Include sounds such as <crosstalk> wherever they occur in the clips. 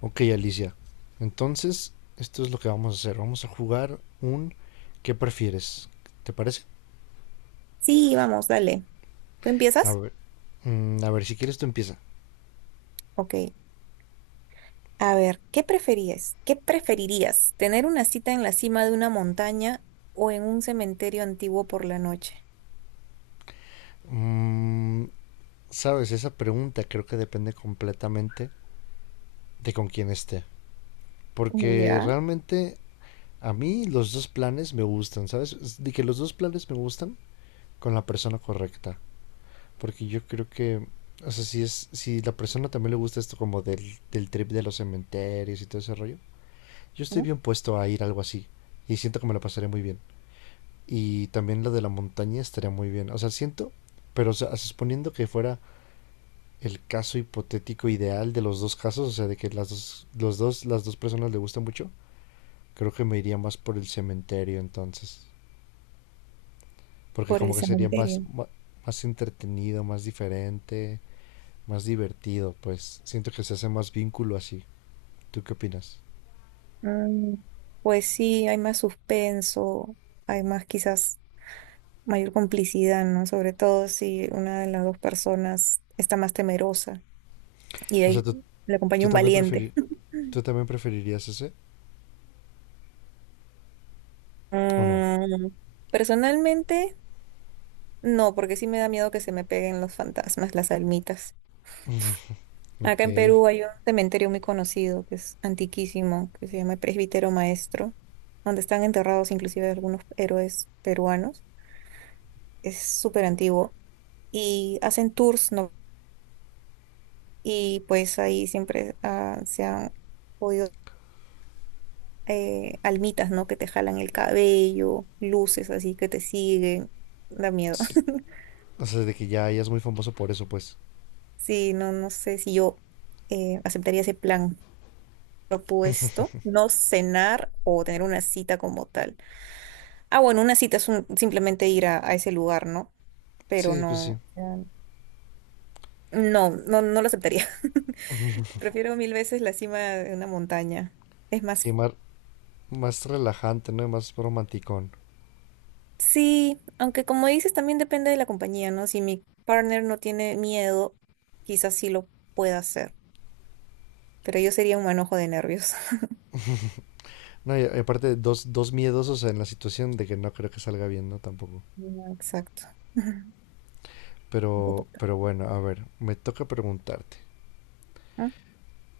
Ok, Alicia. Entonces, esto es lo que vamos a hacer. Vamos a jugar un ¿qué prefieres? ¿Te parece? Sí, vamos, dale. ¿Tú A empiezas? ver, a ver si quieres tú empieza. Ok. A ver, ¿qué preferías? ¿Qué preferirías? ¿Tener una cita en la cima de una montaña o en un cementerio antiguo por la noche? Mm, Sabes, esa pregunta creo que depende completamente de con quién esté. Porque Ya, realmente a mí los dos planes me gustan, ¿sabes? Es de que los dos planes me gustan con la persona correcta. Porque yo creo que, o sea, si la persona también le gusta esto como del trip de los cementerios y todo ese rollo. Yo estoy ¿no? bien puesto a ir a algo así y siento que me lo pasaré muy bien. Y también lo de la montaña estaría muy bien. O sea, siento, pero o sea, suponiendo que fuera el caso hipotético ideal de los dos casos, o sea, de que las dos, los dos, las dos personas le gustan mucho, creo que me iría más por el cementerio entonces. Porque Por el como que sería cementerio. Más entretenido, más diferente, más divertido, pues siento que se hace más vínculo así. ¿Tú qué opinas? Mm, pues sí, hay más suspenso, hay más quizás mayor complicidad, ¿no? Sobre todo si una de las dos personas está más temerosa y O sea, ahí ¿tú, le acompaña tú un también, preferir, valiente. <laughs> ¿Tú también preferirías ese o no? Mm, personalmente... No, porque sí me da miedo que se me peguen los fantasmas, las almitas. Ok. Acá en Perú hay un cementerio muy conocido, que es antiquísimo, que se llama el Presbítero Maestro, donde están enterrados inclusive algunos héroes peruanos. Es súper antiguo. Y hacen tours, ¿no? Y pues ahí siempre se han podido almitas, ¿no? Que te jalan el cabello, luces así que te siguen. Da miedo. Sí, <laughs> o sea, de que ya es muy famoso por eso, pues. Sí, no, no sé si yo aceptaría ese plan. Propuesto no cenar o tener una cita como tal. Ah, bueno, una cita es simplemente ir a ese lugar, ¿no? Pero Sí, pues sí. no, o sea, no, no, no lo aceptaría. <laughs> Prefiero mil veces la cima de una montaña. Es más, Sí, más relajante, ¿no? Y más romanticón. sí, aunque como dices, también depende de la compañía, ¿no? Si mi partner no tiene miedo, quizás sí lo pueda hacer, pero yo sería un manojo de nervios. <laughs> No, y aparte, dos miedosos en la situación de que no creo que salga bien, ¿no? Tampoco. Ah, exacto. <laughs> Te toca. Pero bueno, a ver, me toca preguntarte. Ah,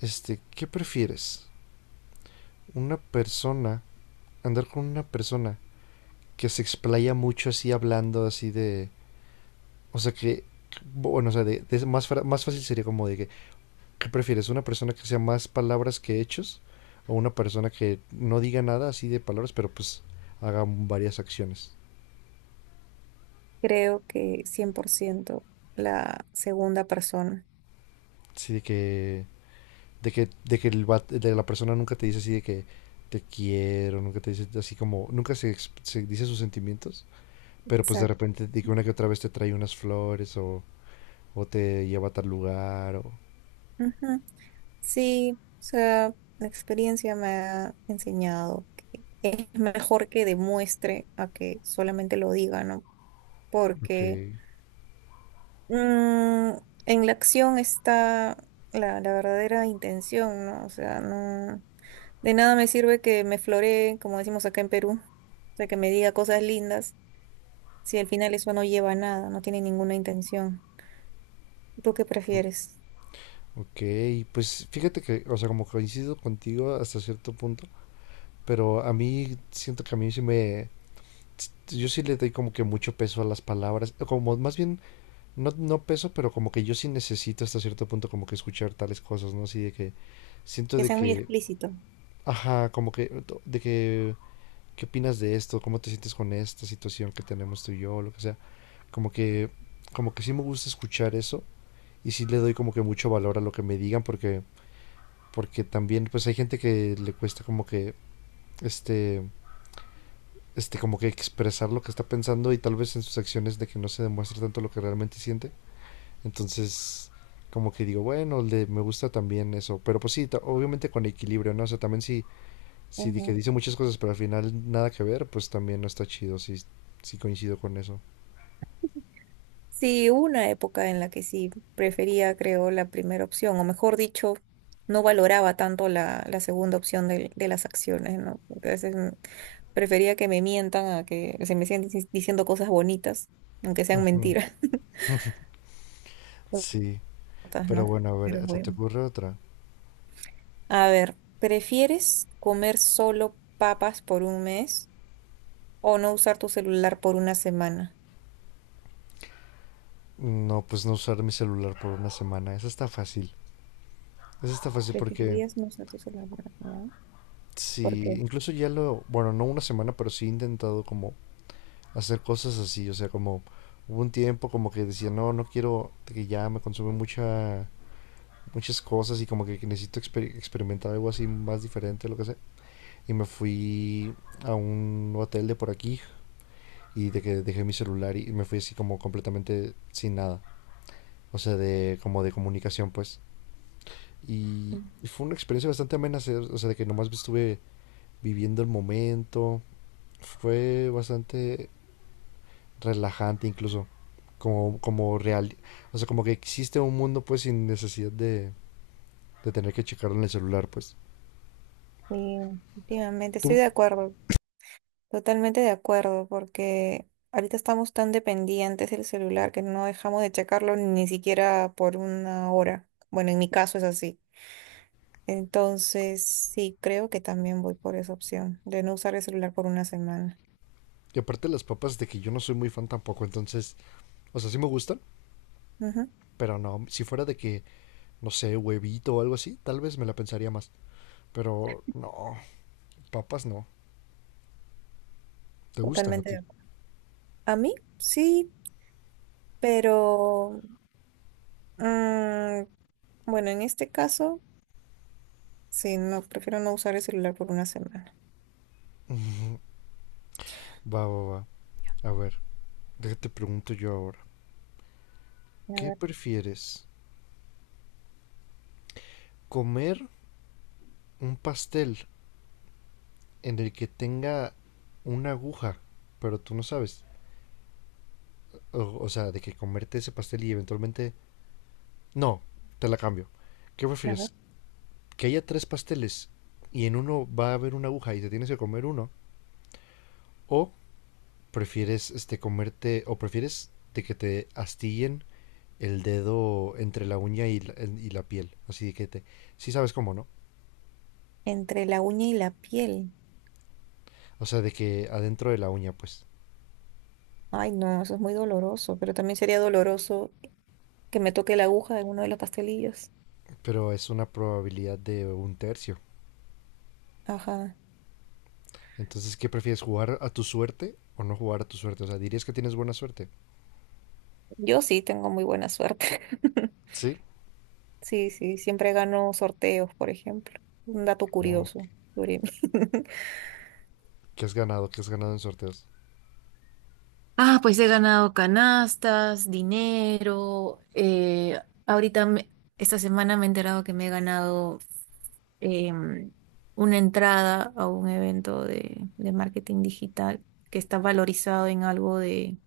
Este, ¿qué prefieres? Una persona, andar con una persona que se explaya mucho así hablando así de... O sea que, bueno, o sea, más fácil sería como de que ¿qué prefieres? ¿Una persona que sea más palabras que hechos? ¿O una persona que no diga nada así de palabras, pero pues haga varias acciones? creo que 100% la segunda persona. Así de de que de la persona nunca te dice así de que te quiero, nunca te dice así como, nunca se, ex- se dice sus sentimientos, pero pues de Exacto. repente de que una que otra vez te trae unas flores o te lleva a tal lugar o... Ujú. Sí, o sea, la experiencia me ha enseñado que es mejor que demuestre a que solamente lo diga, ¿no? Ok. Porque mm, en la acción está la verdadera intención, ¿no? O sea, no, de nada me sirve que me floree, como decimos acá en Perú, o sea, que me diga cosas lindas, si al final eso no lleva a nada, no tiene ninguna intención. ¿Tú qué prefieres? Ok, pues fíjate que, o sea, como coincido contigo hasta cierto punto, pero a mí sí me, yo sí le doy como que mucho peso a las palabras, como más bien, no peso, pero como que yo sí necesito hasta cierto punto como que escuchar tales cosas, ¿no? Así de que siento Que de sea muy que, explícito. ajá, como que, ¿qué opinas de esto? ¿Cómo te sientes con esta situación que tenemos tú y yo? Lo que sea. Como que, como que sí me gusta escuchar eso y sí le doy como que mucho valor a lo que me digan porque, porque también pues hay gente que le cuesta como que, este, este, como que expresar lo que está pensando y tal vez en sus acciones de que no se demuestre tanto lo que realmente siente. Entonces, como que digo, me gusta también eso. Pero pues sí, ta- obviamente con equilibrio, ¿no? O sea, también si, que dice muchas cosas, pero al final nada que ver, pues también no está chido, sí coincido con eso. Sí, hubo una época en la que sí prefería, creo, la primera opción, o mejor dicho, no valoraba tanto la segunda opción de, las acciones, ¿no? Entonces prefería que me mientan a que se me sigan diciendo cosas bonitas, aunque sean Ujú. mentiras, <laughs> Sí, cortas, pero ¿no? bueno, a Pero ver, ¿se te bueno. ocurre otra? A ver, ¿prefieres comer solo papas por un mes o no usar tu celular por una semana? No, pues no usar mi celular por una semana, esa está fácil. Esa está fácil porque Preferirías no usar tu celular por una semana. ¿Por sí qué? incluso ya lo, bueno, no una semana, pero sí he intentado como hacer cosas así, o sea, como hubo un tiempo como que decía, no, no quiero, que ya me consume muchas cosas y como que necesito experimentar algo así más diferente, lo que sea. Y me fui a un hotel de por aquí y de que dejé mi celular y me fui así como completamente sin nada, o sea, de como de comunicación pues. Y Sí, fue una experiencia bastante amena, o sea, de que nomás estuve viviendo el momento, fue bastante relajante incluso. Como real, o sea, como que existe un mundo pues sin necesidad de tener que checarlo en el celular, pues. últimamente estoy Tú. de acuerdo. Totalmente de acuerdo, porque ahorita estamos tan dependientes del celular que no dejamos de checarlo ni siquiera por una hora. Bueno, en mi caso es así. Entonces, sí, creo que también voy por esa opción de no usar el celular por una semana. Y aparte las papas de que yo no soy muy fan tampoco, entonces, o sea, sí me gustan, Ujú. pero no, si fuera de que, no sé, huevito o algo así, tal vez me la pensaría más. Pero no, papas no, te gustan a Totalmente de ti. acuerdo. A mí, sí, pero mm, bueno, en este caso, sí, no, prefiero no usar el celular por una semana. Va, va, va. A ver, déjate pregunto yo ahora. A ¿Qué ver, prefieres? ¿Comer un pastel en el que tenga una aguja, pero tú no sabes? O sea, de que comerte ese pastel y eventualmente... No, te la cambio. ¿Qué a ver. prefieres? ¿Que haya tres pasteles y en uno va a haber una aguja y te tienes que comer uno? ¿O prefieres comerte... o prefieres de que te astillen el dedo entre la uña y la piel? Así de que te... Sí sabes cómo, ¿no? Entre la uña y la piel. O sea, de que adentro de la uña, pues. Ay, no, eso es muy doloroso, pero también sería doloroso que me toque la aguja en uno de los pastelillos. Pero es una probabilidad de un tercio. Ajá. Entonces, ¿qué prefieres? ¿Jugar a tu suerte o no jugar a tu suerte? O sea, ¿dirías que tienes buena suerte? Yo sí tengo muy buena suerte. <laughs> Sí. Sí, sí, siempre gano sorteos, por ejemplo. Un dato Oh, curioso sobre mí. <laughs> Que has ganado en sorteos. Ah, pues he ganado canastas, dinero. Ahorita, esta semana me he enterado que me he ganado em, una entrada a un evento de marketing digital que está valorizado en algo de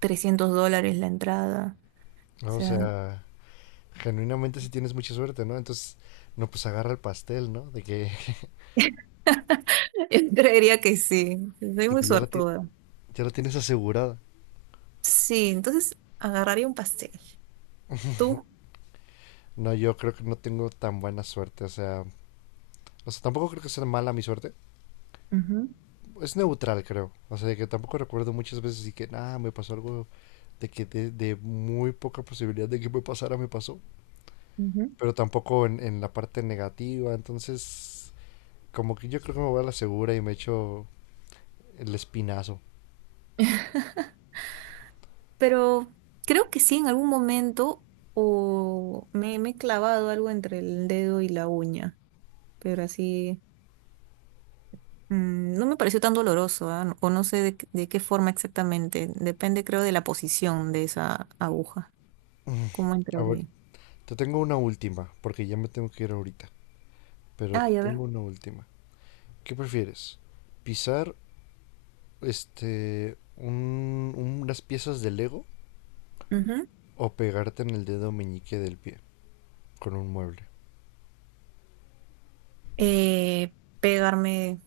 $300 la entrada. O ¿No? O sea, sea, genuinamente si tienes mucha suerte, ¿no? Entonces, no, pues agarra el pastel, ¿no? De que, <laughs> <laughs> yo creería que sí. Soy de muy que ya, suertuda. ya la tienes asegurada. Sí, entonces agarraría un pastel. ¿Tú? No, yo creo que no tengo tan buena suerte, o sea, tampoco creo que sea mala mi suerte. Ujú, Es neutral, creo. O sea, de que tampoco recuerdo muchas veces y que, nada, me pasó algo de que de muy poca posibilidad de que me pasara, me pasó. ujú. Pero tampoco en la parte negativa, entonces, como que yo creo que me voy a la segura y me echo el espinazo. Pero creo que sí, en algún momento me he clavado algo entre el dedo y la uña, pero así no me pareció tan doloroso, ¿ah? No, o no sé qué de qué forma exactamente, depende creo de la posición de esa aguja, cómo entraría. Te tengo una última, porque ya me tengo que ir ahorita, pero Ah, ya ver. tengo una última. ¿Qué prefieres? ¿Pisar unas piezas de Lego Ujú. o pegarte en el dedo meñique del pie con un mueble? Eh, pegarme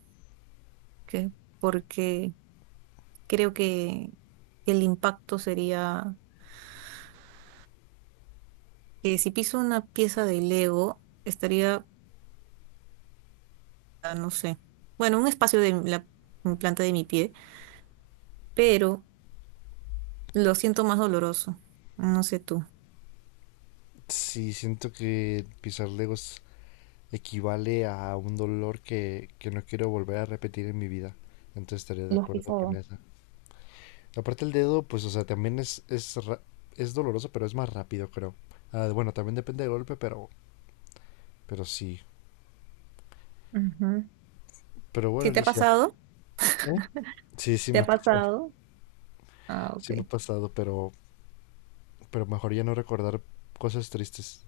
que- porque creo que el impacto sería que si piso una pieza de Lego, estaría, ah, no sé, bueno, un espacio de la planta de mi pie, pero lo siento más doloroso. No sé tú. Sí, siento que pisar Legos equivale a un dolor que no quiero volver a repetir en mi vida. Entonces estaré de Lo has acuerdo con pisado. esa. Aparte el dedo, pues, o sea, también es doloroso, pero es más rápido, creo. Ah, bueno, también depende del golpe, pero sí. Ujú. Pero bueno, ¿Sí te ha Alicia, pasado? ¿eh? Sí, sí ¿Te me ha ha pasado. pasado? Ah, ok. Sí me ha pasado, pero mejor ya no recordar cosas tristes.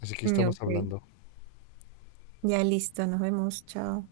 Así que Mm, estamos ok. hablando. Ya listo, nos vemos. Chao.